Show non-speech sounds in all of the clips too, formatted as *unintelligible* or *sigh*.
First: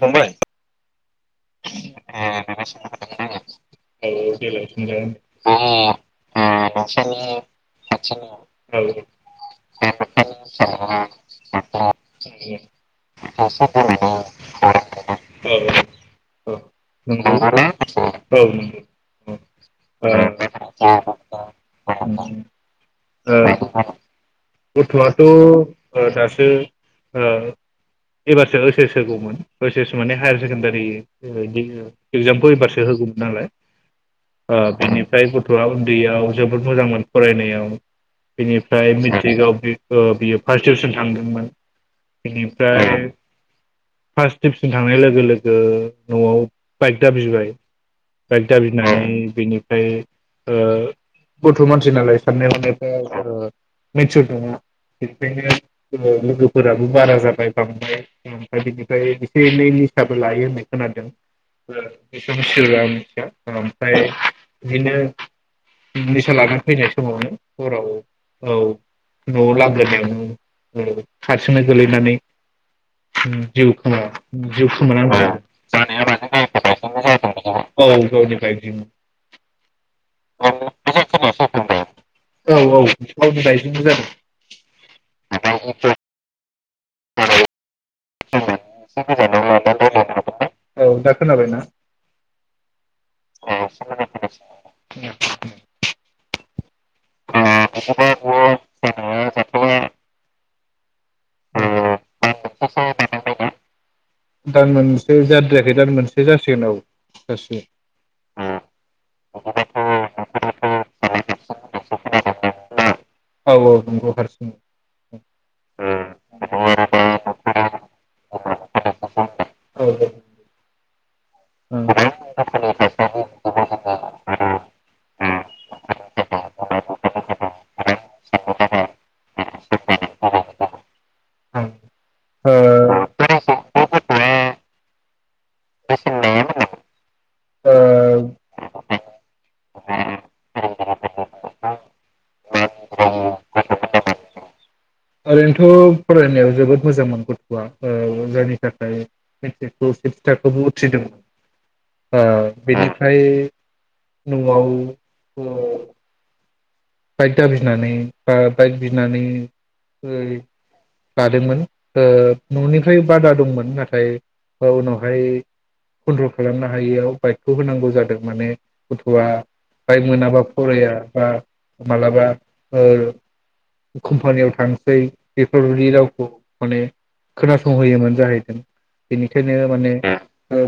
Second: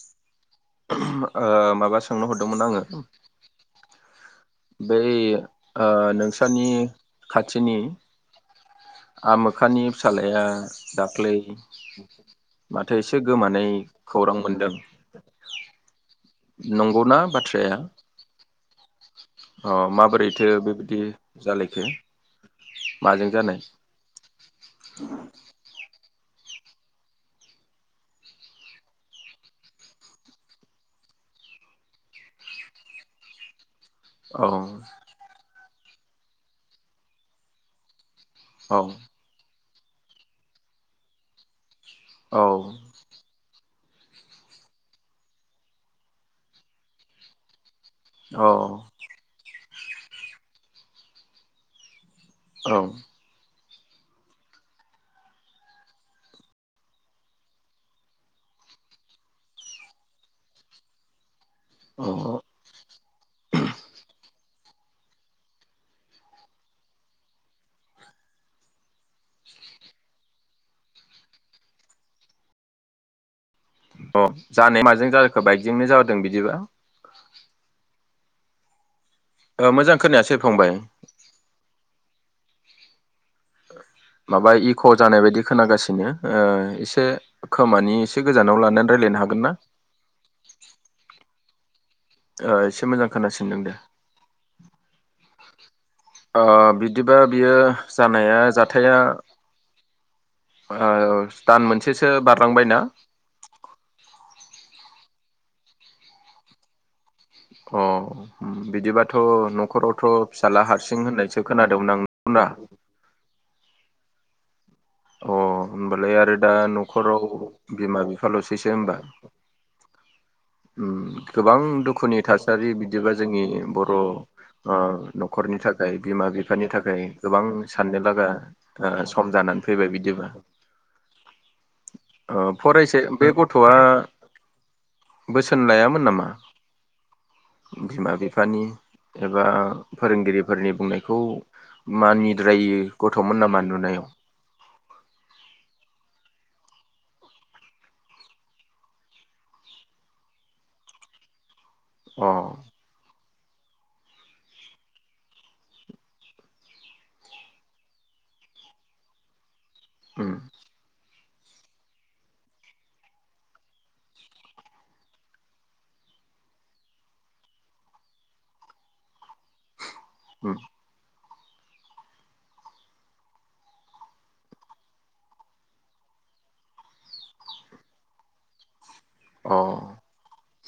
फंबाय ओ माबा सो सोंनो हरदोंमोन आङो औ देलाय बै बुंलाय औ ओ औ नोंसोरनि खाथिनि आमोखानि फिसाज्लाया दाख्लै माथो ओ गोमानाय खौरां मोनदों नंगौना नंगौ बाथ्राया औ नंगौ अ माबोरै ओ बेबायदि जालायख खो माजों जानाय गथवाथ ओ दासो ओ एबारसो ओइस एस होगौमोन ओइस एस माने हायार सेकेण्डारि एगजामखौ एबारसो होगौमोन नालाय औ बेनिफ्राय गथ गथआ उन्दैयाव जोबोद मोजांमोन फरायनायाव बिनिफ्राय *unintelligible* बियो फार्स्ट डिभिसन थांदोंमोन औ बिनिफ्राय फार्स्ट डिभिसन थांनाय लोगो लोगो नआव बाइक दाबिबाय बाइक औ दाबिनाय बेनि ओमफाय ओ गथ मानसि नालाय साननाय हनाय औ *unintelligible* मेचर नङा बेनिखायनो लोगोफोराबो बारा जाबाय बांदाय ओमफ्राय बिनिफ्राय एसे एनै निसाबो लायो होननाय खोनादों औ बेसेबां चियर आंबो *unintelligible* ओमफ्राय बिदिनो निसा लानानै फैनाय समावनो हराव औ नआव लागोनायावनो हारसिंनो गोलैनानै जिउ खोमा अ जिउ जानाय माजों खोमानानै जाखो बाइकजोंनो जादों बिदिबा औ गावनि बायकजोंनो ओ मोजां खोनायासेै फंबाय औ औ बाइकजोंनो जादों। माबा इक जानाय बायदि खोनागासिनो एसे खोमानि से गोजानाव लानानै रायज्लायनो हागोन ना खोनादोंना ओ एसे मोजां खोनासिनदों दे। *unintelligible* ओ बि बिदिबा बियो जानाया जाथाया। औ दान मोनसेसो बारलांबायना। दान मोनसे जाद्रायाखै दान मोनसे जासिगोन औ। अ जासिगोन। बिदिबाथ नखरावथ। फिसाला हारसि नों होननायसो खोनादोंमोन आं औ औ नंगौ हारसिं। औ होनोमबालाय आरो दा नखराव बिमा बिफालसैसो होनबा। औ दे उम गोबां दुखुनि थासारि बिदिबा जोंनि। बर ओ नखरनि थाखाय बिमा बिफानि थाखाय गोबां साननो लागा ओ सम जानानै फैबाय बिदिब्ला ओ फरायसे ओ बे गथआ बोसोन लायामोन नामा ओ बिमा बिफानि एबा फोरोंगिरिफोरनि बुंनायखौ मानिद्रायि गथमोन नामा नुनायाव। ओरैनोथ फरायनायाव जोबोद मोजांमोन गथआ ओ *unintelligible* उथ्रिदों। अ उम बेनिफ्राय न'आव ओ बाइक दाबिनानै बा बाइक बिनानै उम ओइ लादोंमोन ओ ननिफ्राय बादा दंमोन नाथाय ओ उनावहाय कन्ट्रल खालामनो हायियाव बाइकखौ होनांगौ जादों माने गथआ बायक मोनाबा उम फराय बा मालाबा ओ कम्पानियाव थांसै बेफोरबायदि रावखौ माने खोनासंहोयोमोन जाहैदों। अ बेनिखायनो माने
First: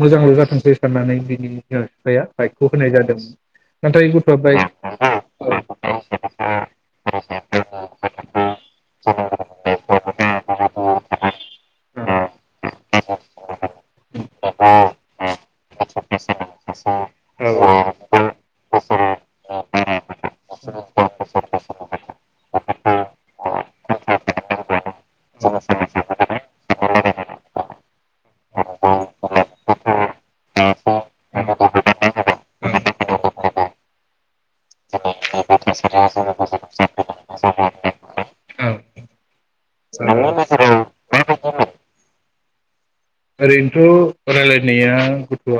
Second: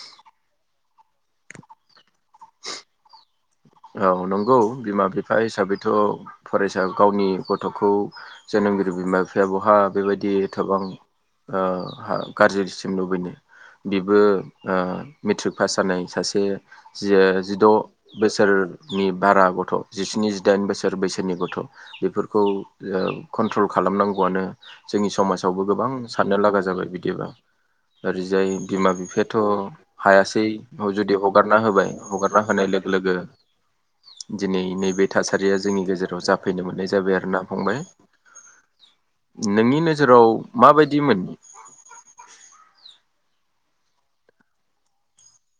मोजांल जाथोंसै साननानै बिनि बिमा बिफाया बाइकखौ होनाय जादोंमोन। नाथाय औ गथ'आ नंगौ बाइक बिमा बिफा हिसाबै थ फरायसा गावनि गथखौ जोनोमगिरि बिमा बिफाया बहा बेबायदि एथबां औ ओ औ *unintelligible* गारज्रिसिम लुबैनो बेबो औ ओ औ मेट्रिक पास जानाय सासे जि ओ जिद बोसोरनि बारा गथ जिस्नि जिदाइन बोसोर बैसोनि गथ बेफोरखौ ओ कन्ट्रल खालामनांगौआनो जोंनि समाजावबो गोबां साननो लागा जाबाय बिदिबा ओरैजाय बिमा बिफायाथ' हायासै जुदि हगारना होबाय हगारना होनाय लोगो लोगो दिनै नैबे थासारिया जोंनि गेजेराव जाफैनो मोननाय जाबाय आरो ना फंबाय नोंनि नोजोराव नोंनि नोजोराव माबायदि मोन ओरैनोथ' रायलायनाया गथआ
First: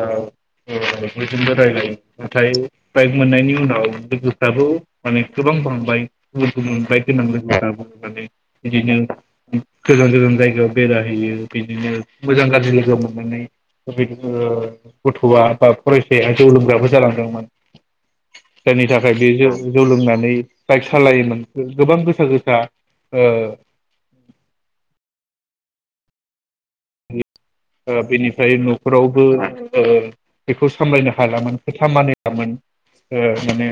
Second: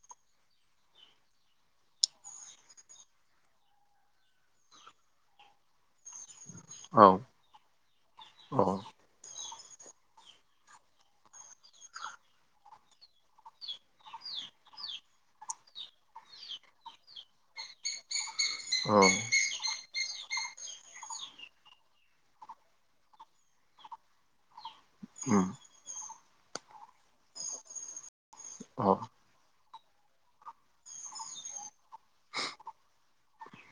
बयजोंबो रायजलायो नाथाय बाइक मोननायनि उनाव लोगोफ्राबो माने गोबां बांबाय *unintelligible* औ औ इदिनो गोजान गोजान जायगायाव बेराय हैयो बिदिनो मोजां गाज्रि लोगो मोननानै बेदिनो गथआ बा फरायसाया जौ लोंग्राबो जालांदोंमोन। जायनि औ थाखाय बे जौ जौ लोंना नै बाइक सालायोमोन गोबां गोसा गोसा ओ उम ओ बेनिफ फ्राय अ नखरावबो ओ बेखौ सामलायनो हलामोन खोथा मानिलामोन ओ माने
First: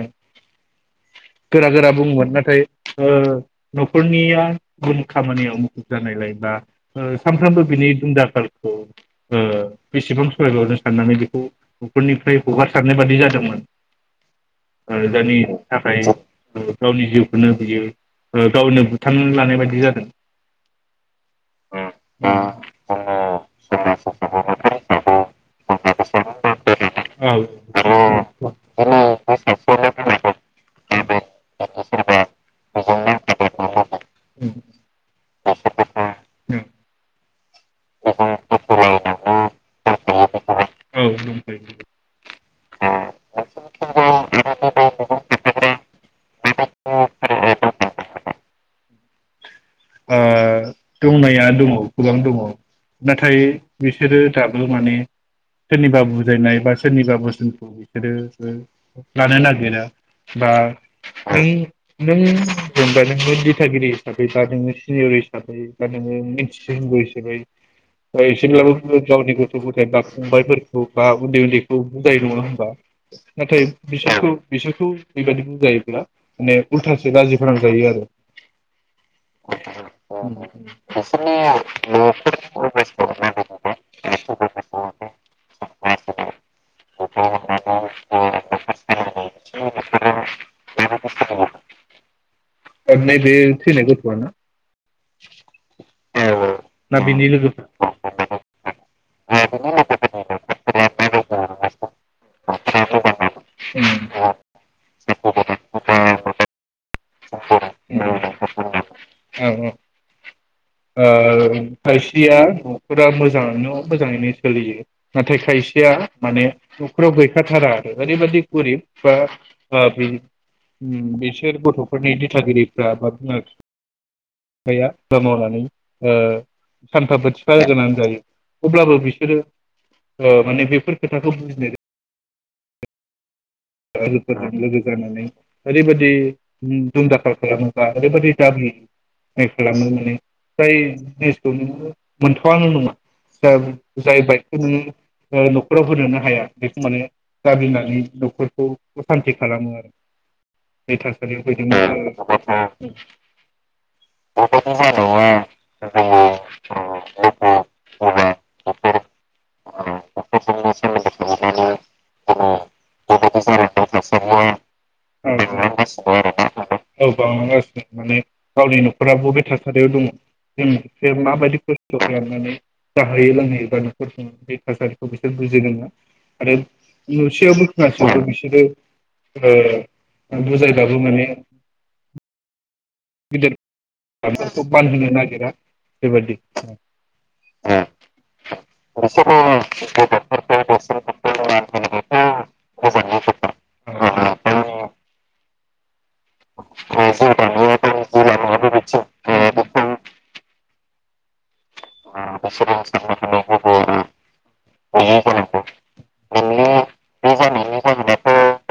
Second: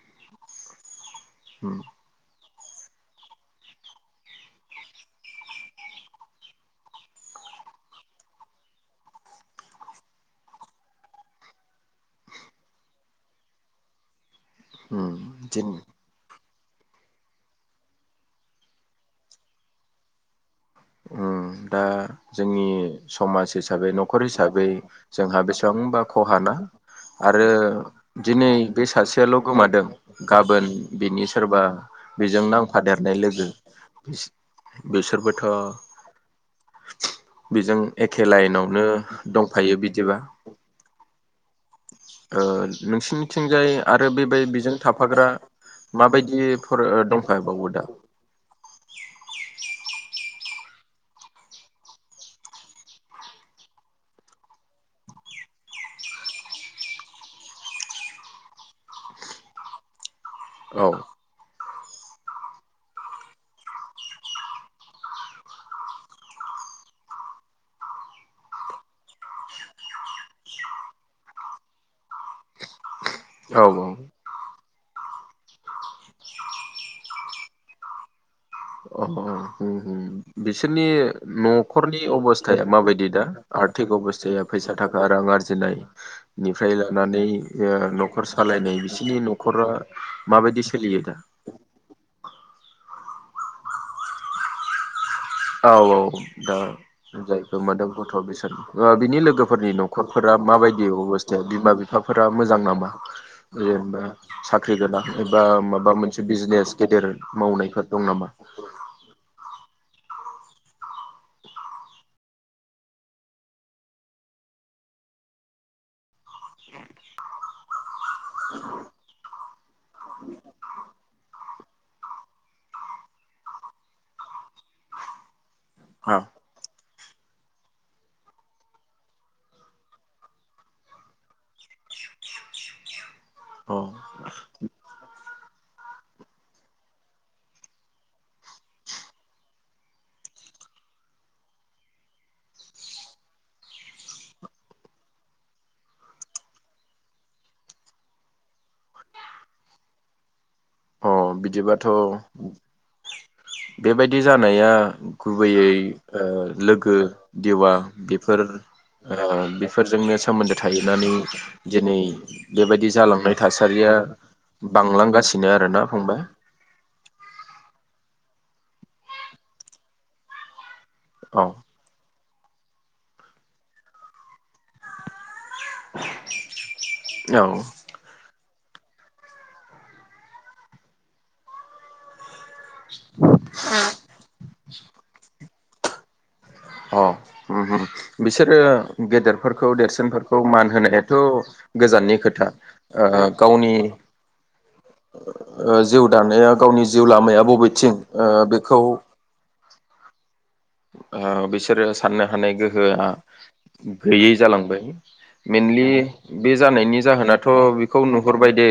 गोरा उम गोरा बुङोमोन नाथाय ओ नखरनिया गुबुन खामानियाव मुखुब जानायलाय बा ओ सानफ्रोमबो बिनि दुम दाखाल उम ओ बेसेबां सहायबावनो साननानै बेखौ नखरनिफ्राय हगारसारनाय बादि जादोंमोन। ओ उम जायनि दिन थाखाय ओ गावनि जिउखौनो बियो गावनो बुथारनानै लानाय बायदि जादों। उम दा जोंनि समाज हिसाबै नखर हिसाबै जोंहा बेसेबांबा खहा ना औ आरो दंखायो दिनै बे ओ सासेयाल गोमादों गाबोन बिनि सोरबा बेजों नांफादेरनाय लोगो *unintelligible* *unintelligible* बिसोरबो थ' बेजों एखे लाइनावनो दंफायो बिदिबा औ दंफायो। ओ नोंसिनिथिंजाय आरो बेबाय बिजों थाफाग्रा माबायदि फोर ओ दंफा बावो दा? दंनाया दङ गोबां दङ नाथाय बिसोरो दाबो माने सोरनिबा बुजायनाय बा सोरनिबा बोसोनखौ बिसोरो लानो नागिरा बा औ *unintelligible* नों जेनबा नोंबो दिथागिरि हिसाबै बा नोङो सिनियर हिसाबै बा नोङो मिथि *unintelligible* हिसाबै एसेब्लाबो गावनि गथ' गथाय बा फंबायफोरखौ बा उन्दै उन्दैखौ बुजायो नङा होनबा? औ नाथाइ बिसोरखौ बिसोर *unintelligible* बेबायदि बुयोब्ला माने उल्थासो लाजि फोनां जायो आरो। अ अ उम उम बिसोरनि नि न'खरनि अब'स्थाया माबायदि दा आर्थिक अब'स्थाया फैसा थाखा रां आरजिनायनिफ्राय लानानै न'खर सालायनाय आरो बिसिनि न'खरा माबायदि सोलियो दा? नै बेे थैनाय गथ'आ ना? औ औ दा ना बिनि जाय लोगोफोर गोमादों औ गथ' बिसोरनि बा बिनि लोगोफोरनि न'खरफोरा माबायदि अबस *unintelligible* बिमा बिफाफोरा मोजां नामा? जेनेबा साख्रि गोनां एबा माबा मोनसे बिजनेस गेदेर मावनायफोर दं नामा? औ औ ओ खायसेया न'खरा मोजाङानो मोजाङैनो सोलियो नाथाय खायसेया माने न'खराव गैखाथारा ओरैबादि गोरिब बा ओ बिसोर गथ' फोरनि दिथागिरिफ्रा बा बिमा बिफाया हाबा मावनानै ओ हा सानफा बोथिफा गोनां जायो अब्लाबो बिसोरो औ माने बेफोर खोथाखौ बुजिनो अ *unintelligible* लोगो जानानै ओरैबायदि दुमदाखाल खालामो बा ओरैबायदि दाबि खालामो माने जाय जिनिसखौ नोङो मोनथावानो नङा दा जाय बाइकखौ नोङो न'खराव होनो हाया बेखौ माने दाबिनानै न'खर औ असान्थि खालामो आरो बे अ बिदिबाथ' थासारियाव बेबायदि जानाया गुबैयै लोगो दिवा फैदों बेफोर औ बेफोरजोंनो सोमोन्दो थाहैनानै सोमोन्दो दिनै थायोब्लानो बेबायदि जालांनाय जोङो थासारिया बेबायदि जालांनो बांलांगासि *unintelligible* औ बांलांगासिनो माने गावनि न'खरा बबे थासारियाव दङ जों बे औ माबायदि खस्थ' खालामो *inaudible* जाहै लोंहोयो बा *inaudible* बे थासारिखौ बि सोर बुजिगोन ना आरो औ नुसेयावबो खोनासे आरो बिसोरो औ बुजायबाबो माने गिदिर *unintelligible* बानहोनो नागिरा बेबादि। अ उम उम बिसोरो बिसोरो गेदेरफोरखौ देरसिनफोरखौ मान गथ'फोरखौ होनायाथ मान गोजाननि खोथा ओ होनोबोथ' गावनि मोजाङै ओ जिउ दानाया गावनि जिउ लामाया बबेथिं ओ बेखौ अ बैसोरो सान्नो हानाय गोहोआ गैयै जालांबाय। मेनलि बे जानायनि जाहोनाथ बेखौ नुहरबाय दे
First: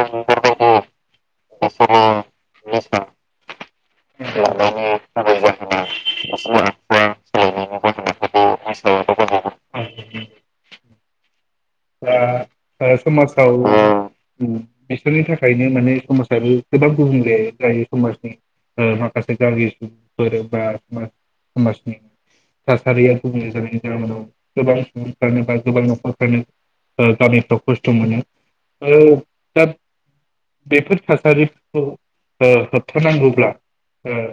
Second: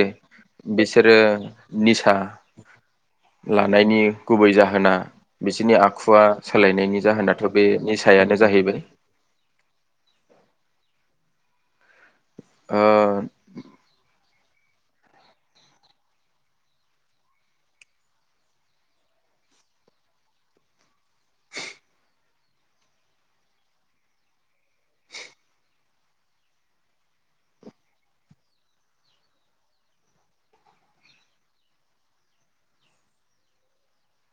बिसोरो निसा लानायनि गुबै जाहोना बिसोरनि आखुआ सोलायनायनि जाहोनाथ बे निसायानो जाहैबाय। दा ओ समाजाव ओम बिसोरनि थाखायनो माने समाजाबो गोबां गुबुंले जायो समाजनि ओ माखासे गामि सुबुंफोर बा समा समाजनि थासारिया गुबुंले जानायनि जाहोनाव गोबां सुबुंफ्रानो बा गोबां नखरफ्रानो ओ गामि ओन्सोलाव खस्थ मोनो ओ दा बेफोर थासारिखौ ओ होबथानांगौब्ला ओ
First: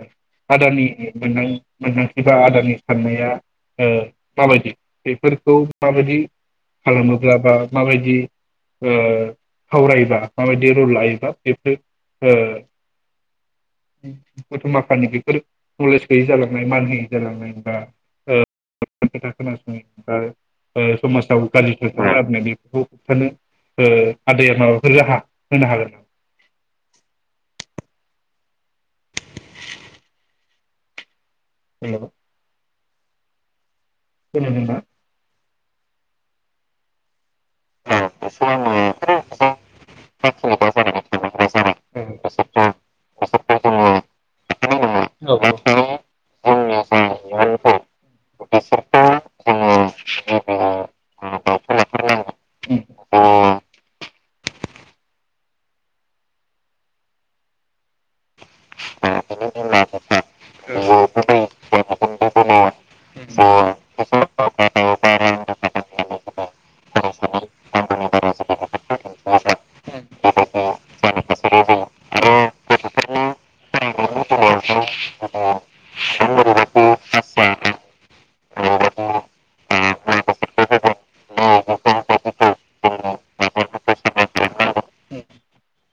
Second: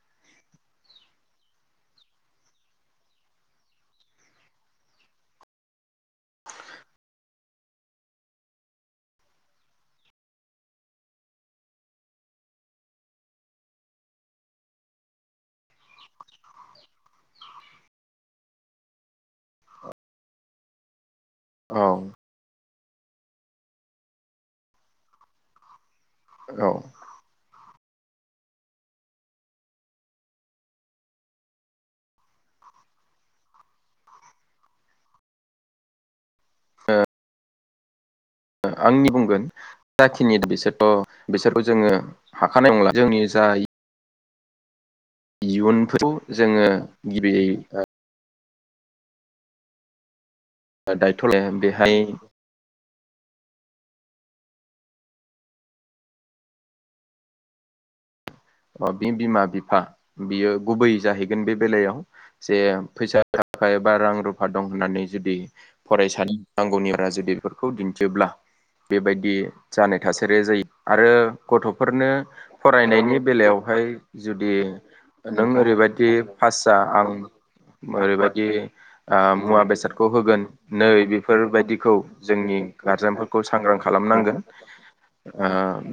आदानि मोनां मोनदांथि बा आदानि सान्नाया ओ माबायदि बेफोरखौ माबायदि खालामोब्ला बा माबायदि ओ सावरायोबा माबायदि रल लायोबा बेफोरो ओ गथ' माखानि बेफोर नलेज गैयि जालांनाय मान होयै जालांनाय बा ओ खोथा खोनासङि बा ओ समाजाव गाज्रि औ भाखा बुंनायनि *inaudible* बेफोरनि ओ आदाया माबाफोर राहा होनो हागोन? औ। हेलौ। खोनादों ना? *inaudible* औ। आंनि बुंगोन जाखिनि बिसोरथ बिसोरखौ जोङो हाखानाय नंला जोंनि जा *inaudible* इयुनफोरखौ जोङो गिबियै ओ *inaudible* दायथ लाया बेहाय अ बि बिमा बिफा बियो गुबै जाहैगोन बे बेलायाव औ औ जे उम फैसा थाखा एबा रां रुफा दं होन्नानै जुदि फरायसानि नांगौनि बारा रा जुदि बेफोरखौ दिन्थियोब्ला बेबायदि जानाय थासारिया जायो आरो गथ'फोरनो फरायनायनि बेलायावहाय जुदि नों ओरैबायदि पास जा आं ओरैबायदि मुवा बेसादखौ होगोन नै बेफोरबायदिखौ जोंनि गार्जेनफोरखौ सांग्रां खालामनांगोन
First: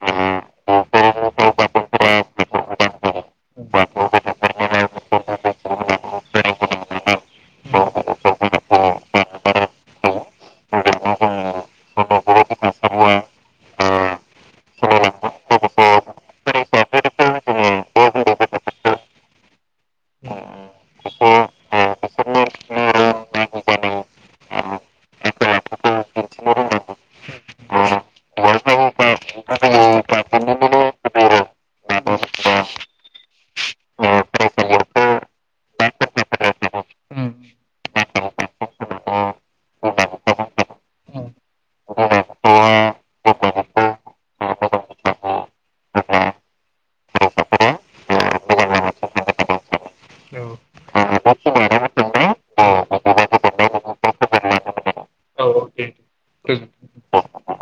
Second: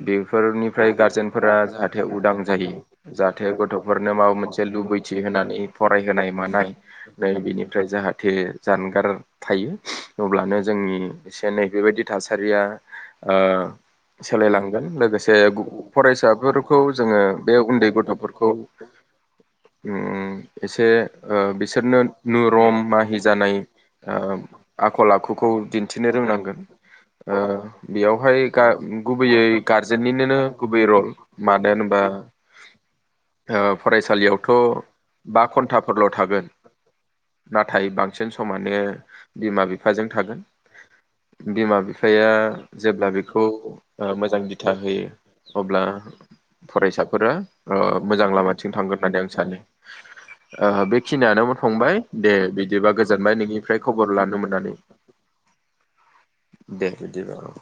बेफोरनिफ्राय गार्जेनफोरा जाहाथे जाहाथे उदां जायो जाहाथे गथ'फोरनो माबा मोनसे लुबैथि होनानै फरायहोनाय मानाय नै बिनिफ्राय जाहाथे जानगार थायो अब्लानो जोंनि एसे एनै बेबायदि थासारिया ओ सोलायलांगोन लोगोसे फरायसाफोर खौ जोङो बे उन्दै गथ'फोरखौ उम एसे ओ बिसोरनो नुरम माहि जानाय ओ आखल आखुखौ दिन्थिनो रोंनांगोन। ओ बेयावहाय गुबैयै गारजेन्निनो गुबै रल मानो होनबा फरायसालियावथ बा घन्टाफोरल' थागोन नाथाय बांसिन समानो बिमा बिफाजों थागोन बिमा बिफाया जेब्ला बेखौ औ मोजां बेखिनियानो बिथा बुंदोंमोन होयो अब्ला फरायसाफोरा ओ मोजां लामाथिं थांगोन होन्नानै आं सानो। ओ बेखिनियानो औ फंबाय दे बिदिबा गोजोनबाय नोंनिफ्राय खबर लानो मोन्नानै औ दे दे बिदिबा औ। गोजोनथों